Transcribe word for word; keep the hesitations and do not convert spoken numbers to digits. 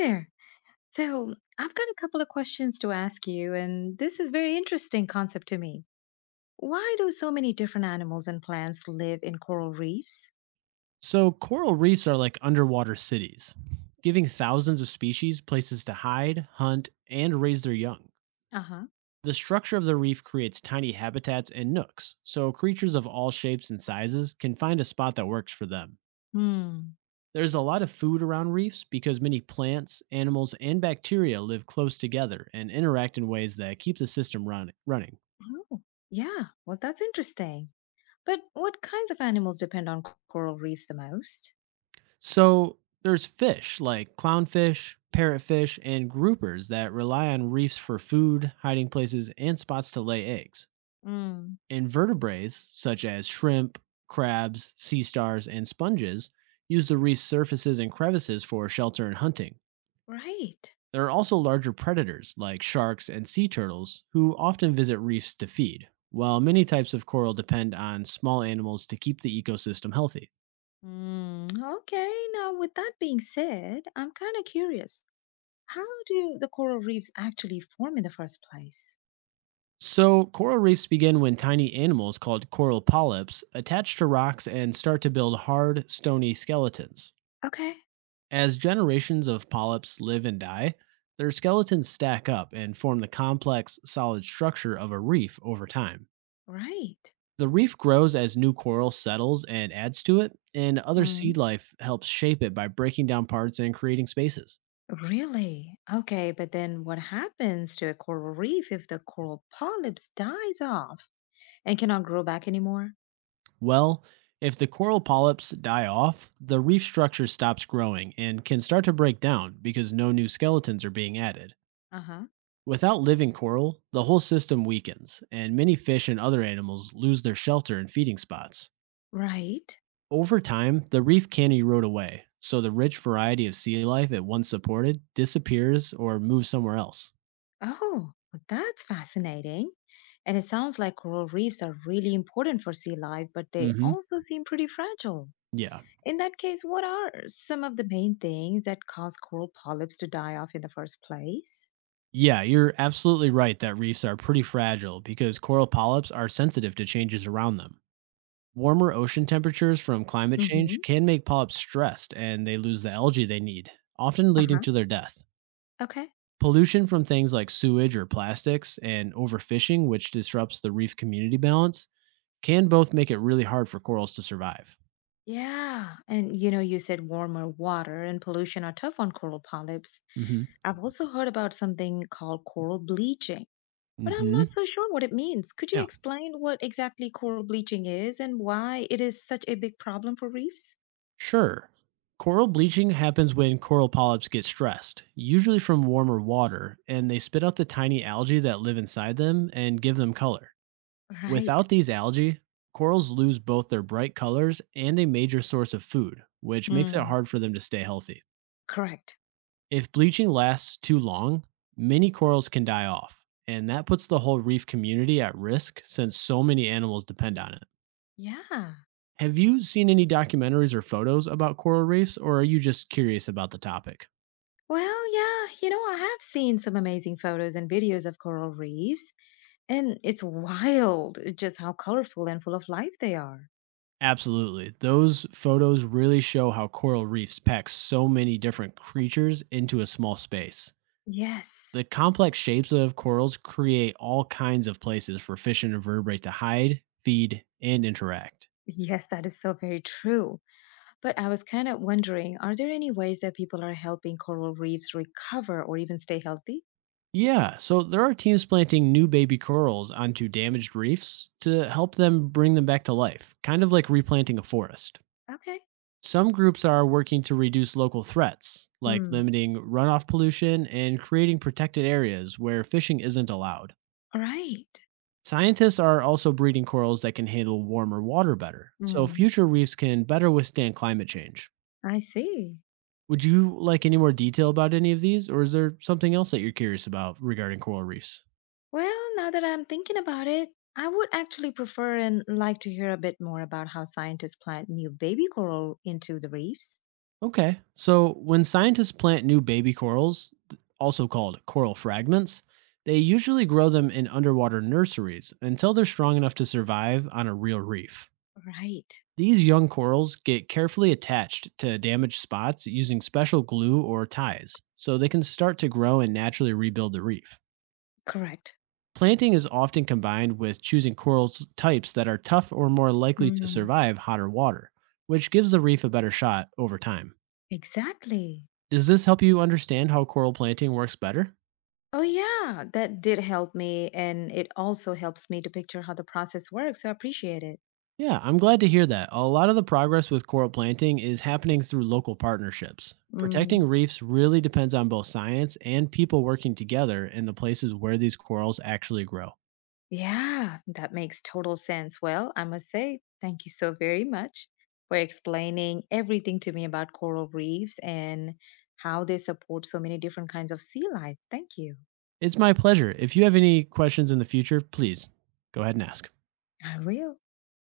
Sure. So, I've got a couple of questions to ask you, and this is very interesting concept to me. Why do so many different animals and plants live in coral reefs? So, coral reefs are like underwater cities, giving thousands of species places to hide, hunt, and raise their young. Uh-huh. The structure of the reef creates tiny habitats and nooks, so creatures of all shapes and sizes can find a spot that works for them. Hmm. There's a lot of food around reefs because many plants, animals, and bacteria live close together and interact in ways that keep the system run- running. Oh, yeah. Well, that's interesting. But what kinds of animals depend on c- coral reefs the most? So there's fish like clownfish, parrotfish, and groupers that rely on reefs for food, hiding places, and spots to lay eggs. Mm. Invertebrates such as shrimp, crabs, sea stars, and sponges use the reef's surfaces and crevices for shelter and hunting. Right. There are also larger predators like sharks and sea turtles who often visit reefs to feed, while many types of coral depend on small animals to keep the ecosystem healthy. Mm. Okay. Now, with that being said, I'm kind of curious. How do the coral reefs actually form in the first place? So, coral reefs begin when tiny animals called coral polyps attach to rocks and start to build hard, stony skeletons. Okay. As generations of polyps live and die, their skeletons stack up and form the complex, solid structure of a reef over time. Right. The reef grows as new coral settles and adds to it, and other sea life helps shape it by breaking down parts and creating spaces. Really? Okay, but then what happens to a coral reef if the coral polyps dies off and cannot grow back anymore? Well, if the coral polyps die off, the reef structure stops growing and can start to break down because no new skeletons are being added. Uh-huh. Without living coral, the whole system weakens, and many fish and other animals lose their shelter and feeding spots. Right. Over time, the reef can erode away, so the rich variety of sea life it once supported disappears or moves somewhere else. Oh, well, that's fascinating. And it sounds like coral reefs are really important for sea life, but they Hmm. also seem pretty fragile. Yeah. In that case, what are some of the main things that cause coral polyps to die off in the first place? Yeah, you're absolutely right that reefs are pretty fragile because coral polyps are sensitive to changes around them. Warmer ocean temperatures from climate change Mm-hmm. can make polyps stressed and they lose the algae they need, often leading Uh-huh. to their death. Okay. Pollution from things like sewage or plastics and overfishing, which disrupts the reef community balance, can both make it really hard for corals to survive. Yeah. And you know, you said warmer water and pollution are tough on coral polyps. Hmm. I've also heard about something called coral bleaching, but I'm Hmm. not so sure what it means. Could you Yeah. explain what exactly coral bleaching is and why it is such a big problem for reefs? Sure. Coral bleaching happens when coral polyps get stressed, usually from warmer water, and they spit out the tiny algae that live inside them and give them color. Right. Without these algae, corals lose both their bright colors and a major source of food, which makes it Mm, hard for them to stay healthy. correct. If bleaching lasts too long, many corals can die off, and that puts the whole reef community at risk since so many animals depend on it. Yeah. Have you seen any documentaries or photos about coral reefs, or are you just curious about the topic? Well, yeah, you know, I have seen some amazing photos and videos of coral reefs, and it's wild just how colorful and full of life they are. Absolutely. Those photos really show how coral reefs pack so many different creatures into a small space. The Yes. complex shapes of corals create all kinds of places for fish and invertebrates to hide, feed, and interact. Yes, that is so very true. But I was kind of wondering, are there any ways that people are helping coral reefs recover or even stay healthy? Yeah, so there are teams planting new baby corals onto damaged reefs to help them bring them back to life, kind of like replanting a forest. Okay. Some groups are working to reduce local threats, like Hmm. limiting runoff pollution and creating protected areas where fishing isn't allowed. All right. Scientists are also breeding corals that can handle warmer water better, so Mm. future reefs can better withstand climate change. I see. Would you like any more detail about any of these, or is there something else that you're curious about regarding coral reefs? Well, now that I'm thinking about it, I would actually prefer and like to hear a bit more about how scientists plant new baby coral into the reefs. Okay, so when scientists plant new baby corals, th- also called coral fragments, they usually grow them in underwater nurseries until they're strong enough to survive on a real reef. Right. These young corals get carefully attached to damaged spots using special glue or ties, so they can start to grow and naturally rebuild the reef. Correct. Planting is often combined with choosing coral s- types that are tough or more likely to Mm. survive hotter water, which gives the reef a better shot over time. Exactly. Does this help you understand how coral planting works better? Oh, yeah, that did help me. And it also helps me to picture how the process works. So I appreciate it. Yeah, I'm glad to hear that. A lot of the progress with coral planting is happening through local partnerships. Protecting Mm, reefs really depends on both science and people working together in the places where these corals actually grow. yeah, that makes total sense. Well, I must say, thank you so very much for explaining everything to me about coral reefs and how they support so many different kinds of sea life. Thank you. It's my pleasure. If you have any questions in the future, please go ahead and ask. I will.